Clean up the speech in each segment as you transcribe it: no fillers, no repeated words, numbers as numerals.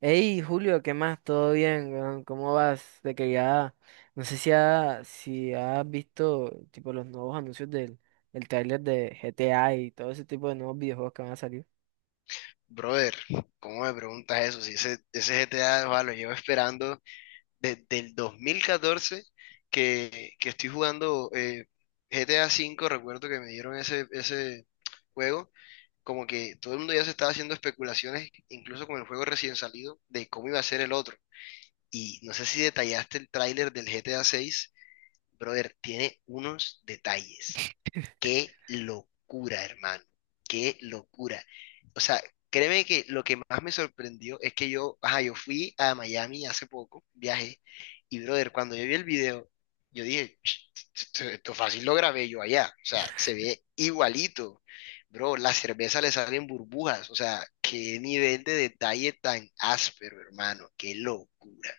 Hey, Julio, ¿qué más? ¿Todo bien, weón? ¿Cómo vas? De que ya, no sé si, si has visto tipo los nuevos anuncios del el tráiler de GTA y todo ese tipo de nuevos videojuegos que van a salir. Brother, ¿cómo me preguntas eso? Si ese GTA, va, lo llevo esperando desde el 2014 que estoy jugando GTA V, recuerdo que me dieron ese juego, como que todo el mundo ya se estaba haciendo especulaciones, incluso con el juego recién salido, de cómo iba a ser el otro. Y no sé si detallaste el tráiler del GTA VI, brother, tiene unos detalles. Qué locura, hermano. Qué locura. O sea, créeme que lo que más me sorprendió es que yo, ajá, yo fui a Miami hace poco, viajé, y brother, cuando yo vi el video, yo dije, Esto fácil lo grabé yo allá. O sea, se ve igualito. Bro, la cerveza le salen burbujas. O sea, qué nivel de detalle tan áspero, hermano. Qué locura.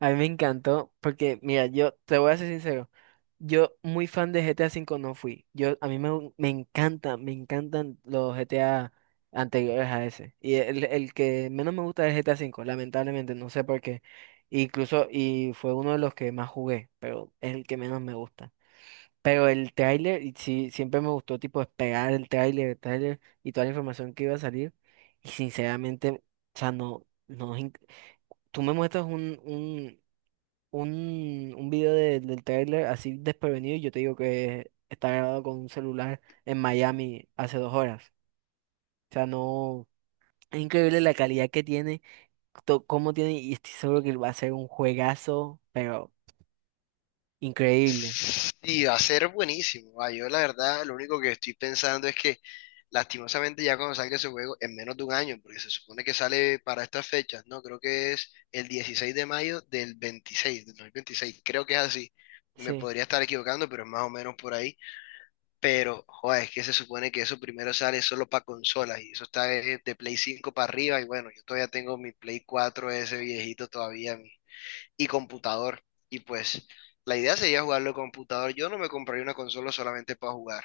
A mí me encantó porque, mira, yo te voy a ser sincero, yo muy fan de GTA cinco no fui. Yo, a mí me encantan los GTA anteriores a ese. Y el que menos me gusta es GTA cinco, lamentablemente, no sé por qué. Incluso, y fue uno de los que más jugué, pero es el que menos me gusta. Pero el tráiler, y sí, siempre me gustó tipo esperar el tráiler y toda la información que iba a salir. Y sinceramente, o sea, no, no, es inc- tú me muestras un del tráiler así desprevenido y yo te digo que está grabado con un celular en Miami hace dos horas. O sea, no, es increíble la calidad que tiene, cómo tiene, y estoy seguro que va a ser un juegazo, pero increíble. Sí, va a ser buenísimo. Ah, yo la verdad, lo único que estoy pensando es que lastimosamente ya cuando salga ese juego, en menos de un año, porque se supone que sale para estas fechas, ¿no? Creo que es el 16 de mayo del 26, del 2026, creo que es así. Me Sí, podría estar equivocando, pero es más o menos por ahí. Pero, joder, es que se supone que eso primero sale solo para consolas y eso está de Play 5 para arriba y bueno, yo todavía tengo mi Play 4 ese viejito todavía, y computador. Y pues la idea sería jugarlo en computador. Yo no me compraría una consola solamente para jugar.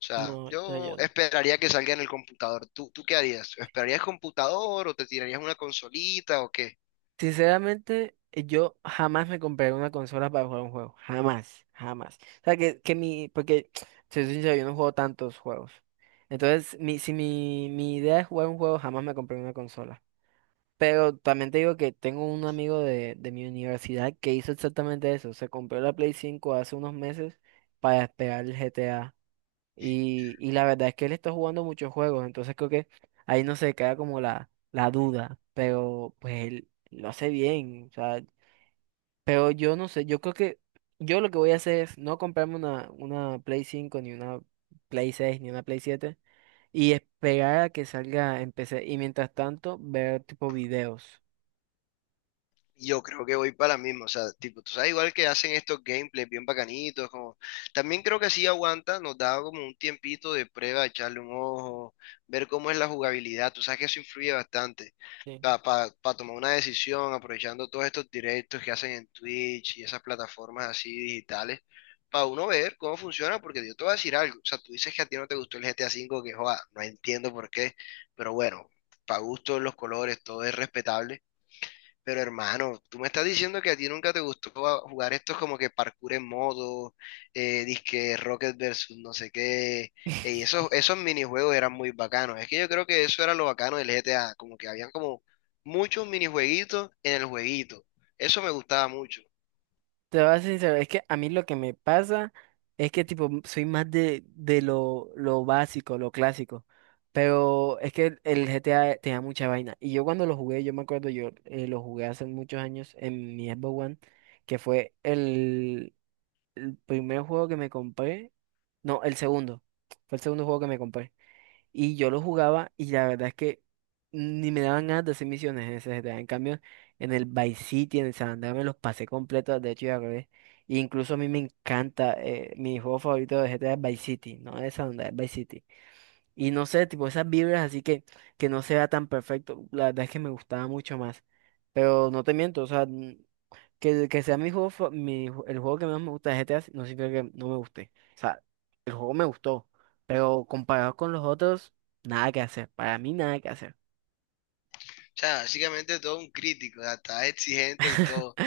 O sea, no, no, yo yo no. esperaría que salga en el computador. ¿Tú qué harías? ¿Esperarías computador o te tirarías una consolita o qué? Sinceramente, yo jamás me compraré una consola para jugar un juego. Jamás, jamás. O sea, porque, si soy sincero, yo no juego tantos juegos. Entonces, mi, si mi, mi idea es jugar un juego, jamás me compré una consola. Pero también te digo que tengo un amigo de mi universidad que hizo exactamente eso. Se compró la Play cinco hace unos meses para esperar el GTA. Y la verdad es que él está jugando muchos juegos, entonces creo que ahí no se queda como la duda, pero pues él lo hace bien, o sea, pero yo no sé, yo creo que yo lo que voy a hacer es no comprarme una Play cinco ni una Play seis ni una Play siete, y esperar a que salga en PC, y mientras tanto ver tipo videos. Yo creo que voy para la misma, o sea, tipo, tú sabes, igual que hacen estos gameplays bien bacanitos, como, también creo que así aguanta, nos da como un tiempito de prueba, echarle un ojo, ver cómo es la jugabilidad, tú sabes que eso influye bastante Sí. para tomar una decisión, aprovechando todos estos directos que hacen en Twitch y esas plataformas así digitales, para uno ver cómo funciona, porque yo te voy a decir algo, o sea, tú dices que a ti no te gustó el GTA V, que joda, no entiendo por qué, pero bueno, para gusto los colores, todo es respetable pero hermano, tú me estás diciendo que a ti nunca te gustó jugar estos como que parkour en modo, disque Rocket versus no sé qué. Y esos minijuegos eran muy bacanos. Es que yo creo que eso era lo bacano del GTA, como que habían como muchos minijueguitos en el jueguito. Eso me gustaba mucho. O Te voy a ser sincero, es que a mí lo que me pasa es que tipo soy más de lo básico, lo clásico. Pero es que el GTA te da mucha vaina. Y yo cuando lo jugué, yo me acuerdo, yo lo jugué hace muchos años en mi Xbox One, que fue el primer juego que me compré. No, el segundo. Fue el segundo juego que me compré. Y yo lo jugaba, y la verdad es que ni me daban ganas de hacer misiones en ese GTA. En cambio, en el Vice City, en el San Andreas, me los pasé completos de hecho, y al revés. E incluso a mí me encanta, mi juego favorito de GTA es Vice City, no es San Andreas, es Vice City. Y no sé, tipo esas vibras así que no se vea tan perfecto, la verdad es que me gustaba mucho más. Pero no te miento, o sea, que sea mi juego, fa- mi ju- el juego que más me gusta de GTA no significa que no me guste. O sea, el juego me gustó, pero comparado con los otros, nada que hacer. Para mí, nada que hacer. sea, básicamente todo un crítico, hasta exigente y todo.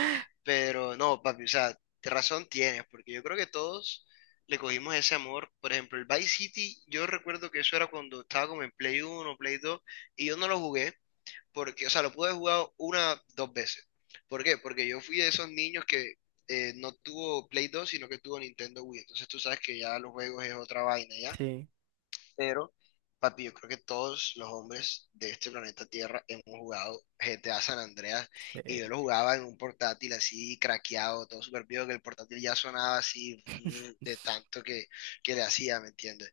Pero no, papi, o sea, te razón tienes, porque yo creo que todos le cogimos ese amor. Por ejemplo, el Vice City, yo recuerdo que eso era cuando estaba como en Play 1 Play 2 y yo no lo jugué, porque, o sea, lo pude jugar una, dos veces. ¿Por qué? Porque yo fui de esos niños que no tuvo Play 2 sino que tuvo Nintendo Wii. Entonces tú sabes que ya los juegos es otra vaina, Sí, pero papi, yo creo que todos los hombres de este planeta Tierra hemos jugado G T a San Andreas y yo lo sí. jugaba en un portátil así craqueado, todo súper vivo, que el portátil ya sonaba así de tanto que le hacía, ¿me entiendes?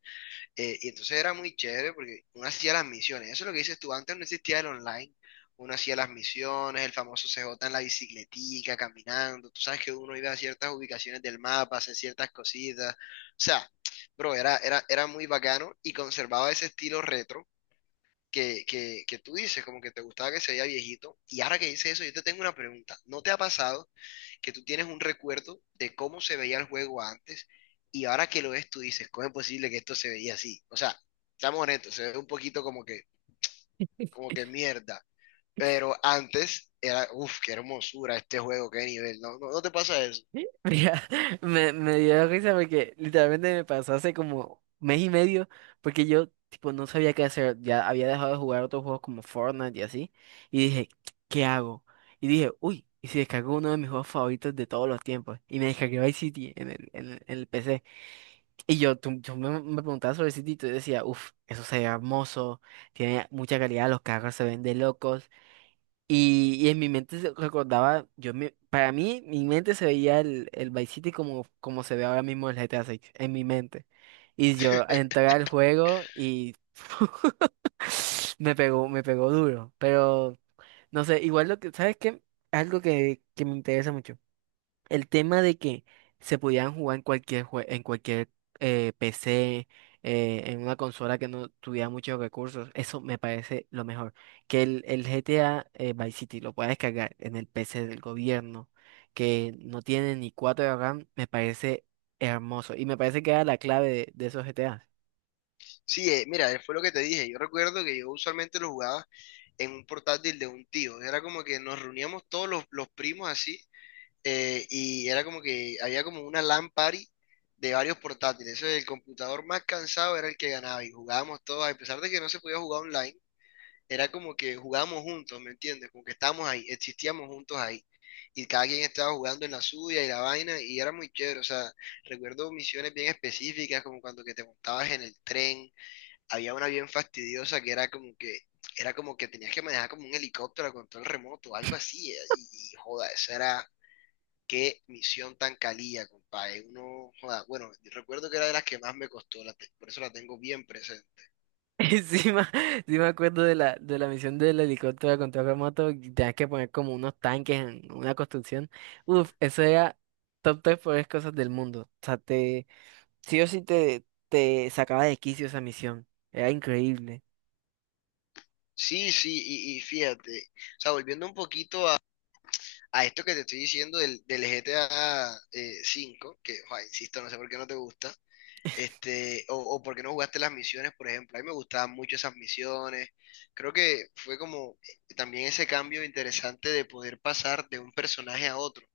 Y entonces era muy chévere porque uno hacía las misiones. Eso es lo que dices tú. Antes no existía el online. Uno hacía las misiones, el famoso CJ en la bicicletica, caminando. Tú sabes que uno iba a ciertas ubicaciones del mapa, hacía ciertas cositas. O sea, bro, era muy bacano y conservaba ese estilo retro que tú dices, como que te gustaba que se veía viejito. Y ahora que dices eso, yo te tengo una pregunta. ¿No te ha pasado que tú tienes un recuerdo de cómo se veía el juego antes y ahora que lo ves tú dices, cómo es posible que esto se veía así? O sea, estamos honestos, se ve un poquito como que mierda, pero antes era, uff, qué hermosura este juego, qué nivel, ¿no? ¿No, no te pasa eso? Mira, me dio risa porque literalmente me pasó hace como mes y medio, porque yo tipo no sabía qué hacer, ya había dejado de jugar otros juegos como Fortnite y así, y dije, ¿qué hago? Y dije, uy, ¿y si descargo uno de mis juegos favoritos de todos los tiempos? Y me descargué Vice City en el PC. Y yo, tú- yo me, me preguntaba sobre el City y yo decía, uff, eso se ve hermoso, tiene mucha calidad, los carros se ven de locos, y en mi mente se recordaba, para mí, mi mente se veía el Vice City como, como se ve ahora mismo el GTA 6, en mi mente. Y yo entré al juego y me pegó duro. Pero, no sé, igual lo que, ¿sabes qué? Algo que me interesa mucho. El tema de que se pudieran jugar en en cualquier PC, en una consola que no tuviera muchos recursos, eso me parece lo mejor. Que el GTA, Vice City, lo pueda descargar en el PC del gobierno, que no tiene ni 4 de RAM, me parece hermoso. Y me parece que era la clave de esos GTA. Sí, mira, fue lo que te dije, yo recuerdo que yo usualmente lo jugaba en un portátil de un tío, era como que nos reuníamos todos los, primos así y era como que había como una LAN party de varios portátiles. Eso, el computador más cansado era el que ganaba y jugábamos todos, a pesar de que no se podía jugar online, era como que jugábamos juntos, ¿me entiendes? Como que estábamos ahí, existíamos juntos ahí. Y cada quien estaba jugando en la suya y la vaina, y era muy chévere. O sea, recuerdo misiones bien específicas, como cuando que te montabas en el tren. Había una bien fastidiosa que era como que tenías que manejar como un helicóptero a control remoto, algo así. Y, joda, eso era. Qué misión tan calía, compadre. Uno, joda, bueno, yo recuerdo que era de las que más me costó, por eso la tengo bien presente. Sí, me- sí me acuerdo de de la misión del helicóptero de control remoto, y tenías que poner como unos tanques en una construcción. Uf, eso era top tres peores cosas del mundo. O sea, sí o sí te sacaba de quicio esa misión. Era increíble. Sí, sí, y fíjate, o sea, volviendo un poquito a, esto que te estoy diciendo del GTA 5, que, joda, insisto, no sé por qué no te gusta, este, o por qué no jugaste las misiones, por ejemplo. A mí me gustaban mucho esas misiones. Creo que fue como también ese cambio interesante de poder pasar de un personaje a otro.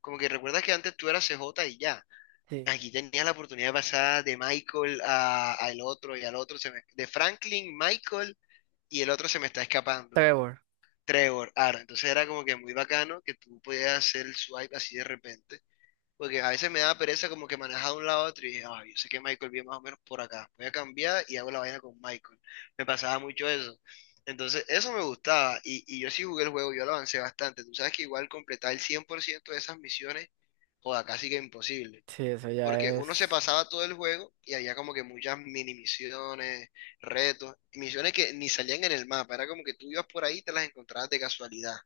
Como que recuerdas que antes tú eras CJ y ya. Sí. Aquí tenía la oportunidad de pasar de Michael al otro y al otro, de Franklin, Michael y el otro se me está escapando, Trevor. Trevor, Aaron. Entonces era como que muy bacano que tú podías hacer el swipe así de repente, porque a veces me daba pereza como que manejaba de un lado a otro y dije, "Ah, yo sé que Michael viene más o menos por acá, voy a cambiar y hago la vaina con Michael. Me pasaba mucho eso. Entonces eso me gustaba y yo sí jugué el juego, yo lo avancé bastante. Tú sabes que igual completar el 100% de esas misiones, joda, casi que imposible. Sí, eso ya Porque uno se es. pasaba todo el juego y había como que muchas mini misiones, retos, misiones que ni salían en el mapa. Era como que tú ibas por ahí y te las encontrabas de casualidad.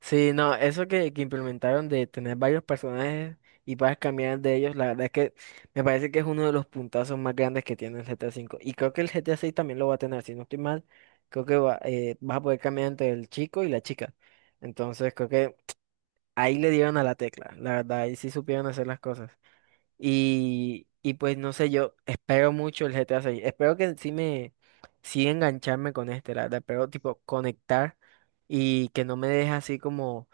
Sí, no, eso que implementaron de tener varios personajes y puedas cambiar de ellos, la verdad es que me parece que es uno de los puntazos más grandes que tiene el G GTA cinco. Y creo que el G GTA seis también lo va a tener, si no estoy mal, creo que va, vas a poder cambiar entre el chico y la chica. Entonces creo que ahí le dieron a la tecla, la verdad, ahí sí supieron hacer las cosas. Y pues no sé, yo espero mucho el G GTA seis. Espero que sí engancharme con este, la verdad, pero tipo conectar, y que no me deje así como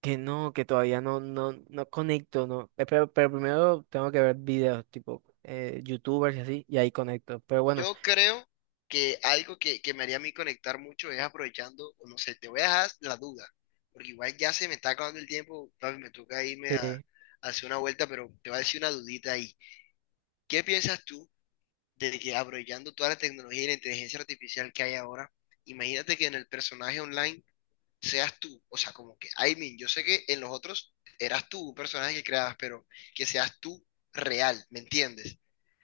que no, que todavía no conecto, no. Pero primero tengo que ver videos, tipo YouTubers y así, y ahí conecto. Pero bueno, Yo creo que algo que me haría a mí conectar mucho es aprovechando, o no sé, te voy a dejar la duda. Porque igual ya se me está acabando el tiempo, papi, me toca irme a sí. hacer una vuelta, pero te voy a decir una dudita ahí. ¿Qué piensas tú de que aprovechando toda la tecnología y la inteligencia artificial que hay ahora, imagínate que en el personaje online seas tú, o sea, como que, I mean, yo sé que en los otros eras tú un personaje que creabas, pero que seas tú real, ¿me entiendes?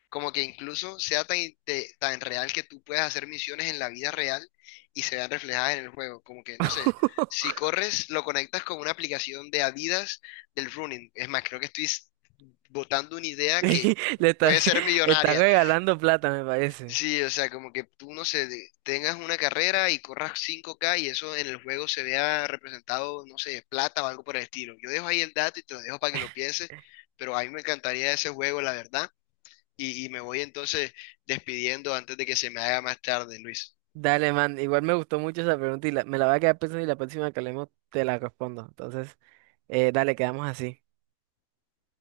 Como que incluso sea tan, tan real que tú puedas hacer misiones en la vida real y se vean reflejadas en el juego. Como que, no sé, si corres, lo conectas con una aplicación de Adidas del running. Es más, creo que estoy botando una idea que Le está, puede ser está millonaria. regalando plata, me parece. Sí, o sea, como que tú, no sé, tengas una carrera y corras 5K y eso en el juego se vea representado, no sé, plata o algo por el estilo. Yo dejo ahí el dato y te lo dejo para que lo pienses, pero a mí me encantaría ese juego, la verdad, y, me voy entonces despidiendo antes de que se me haga más tarde, Luis. Dale, man. Igual me gustó mucho esa pregunta y me la voy a quedar pensando, y la próxima que hablemos te la respondo. Entonces, dale, quedamos así.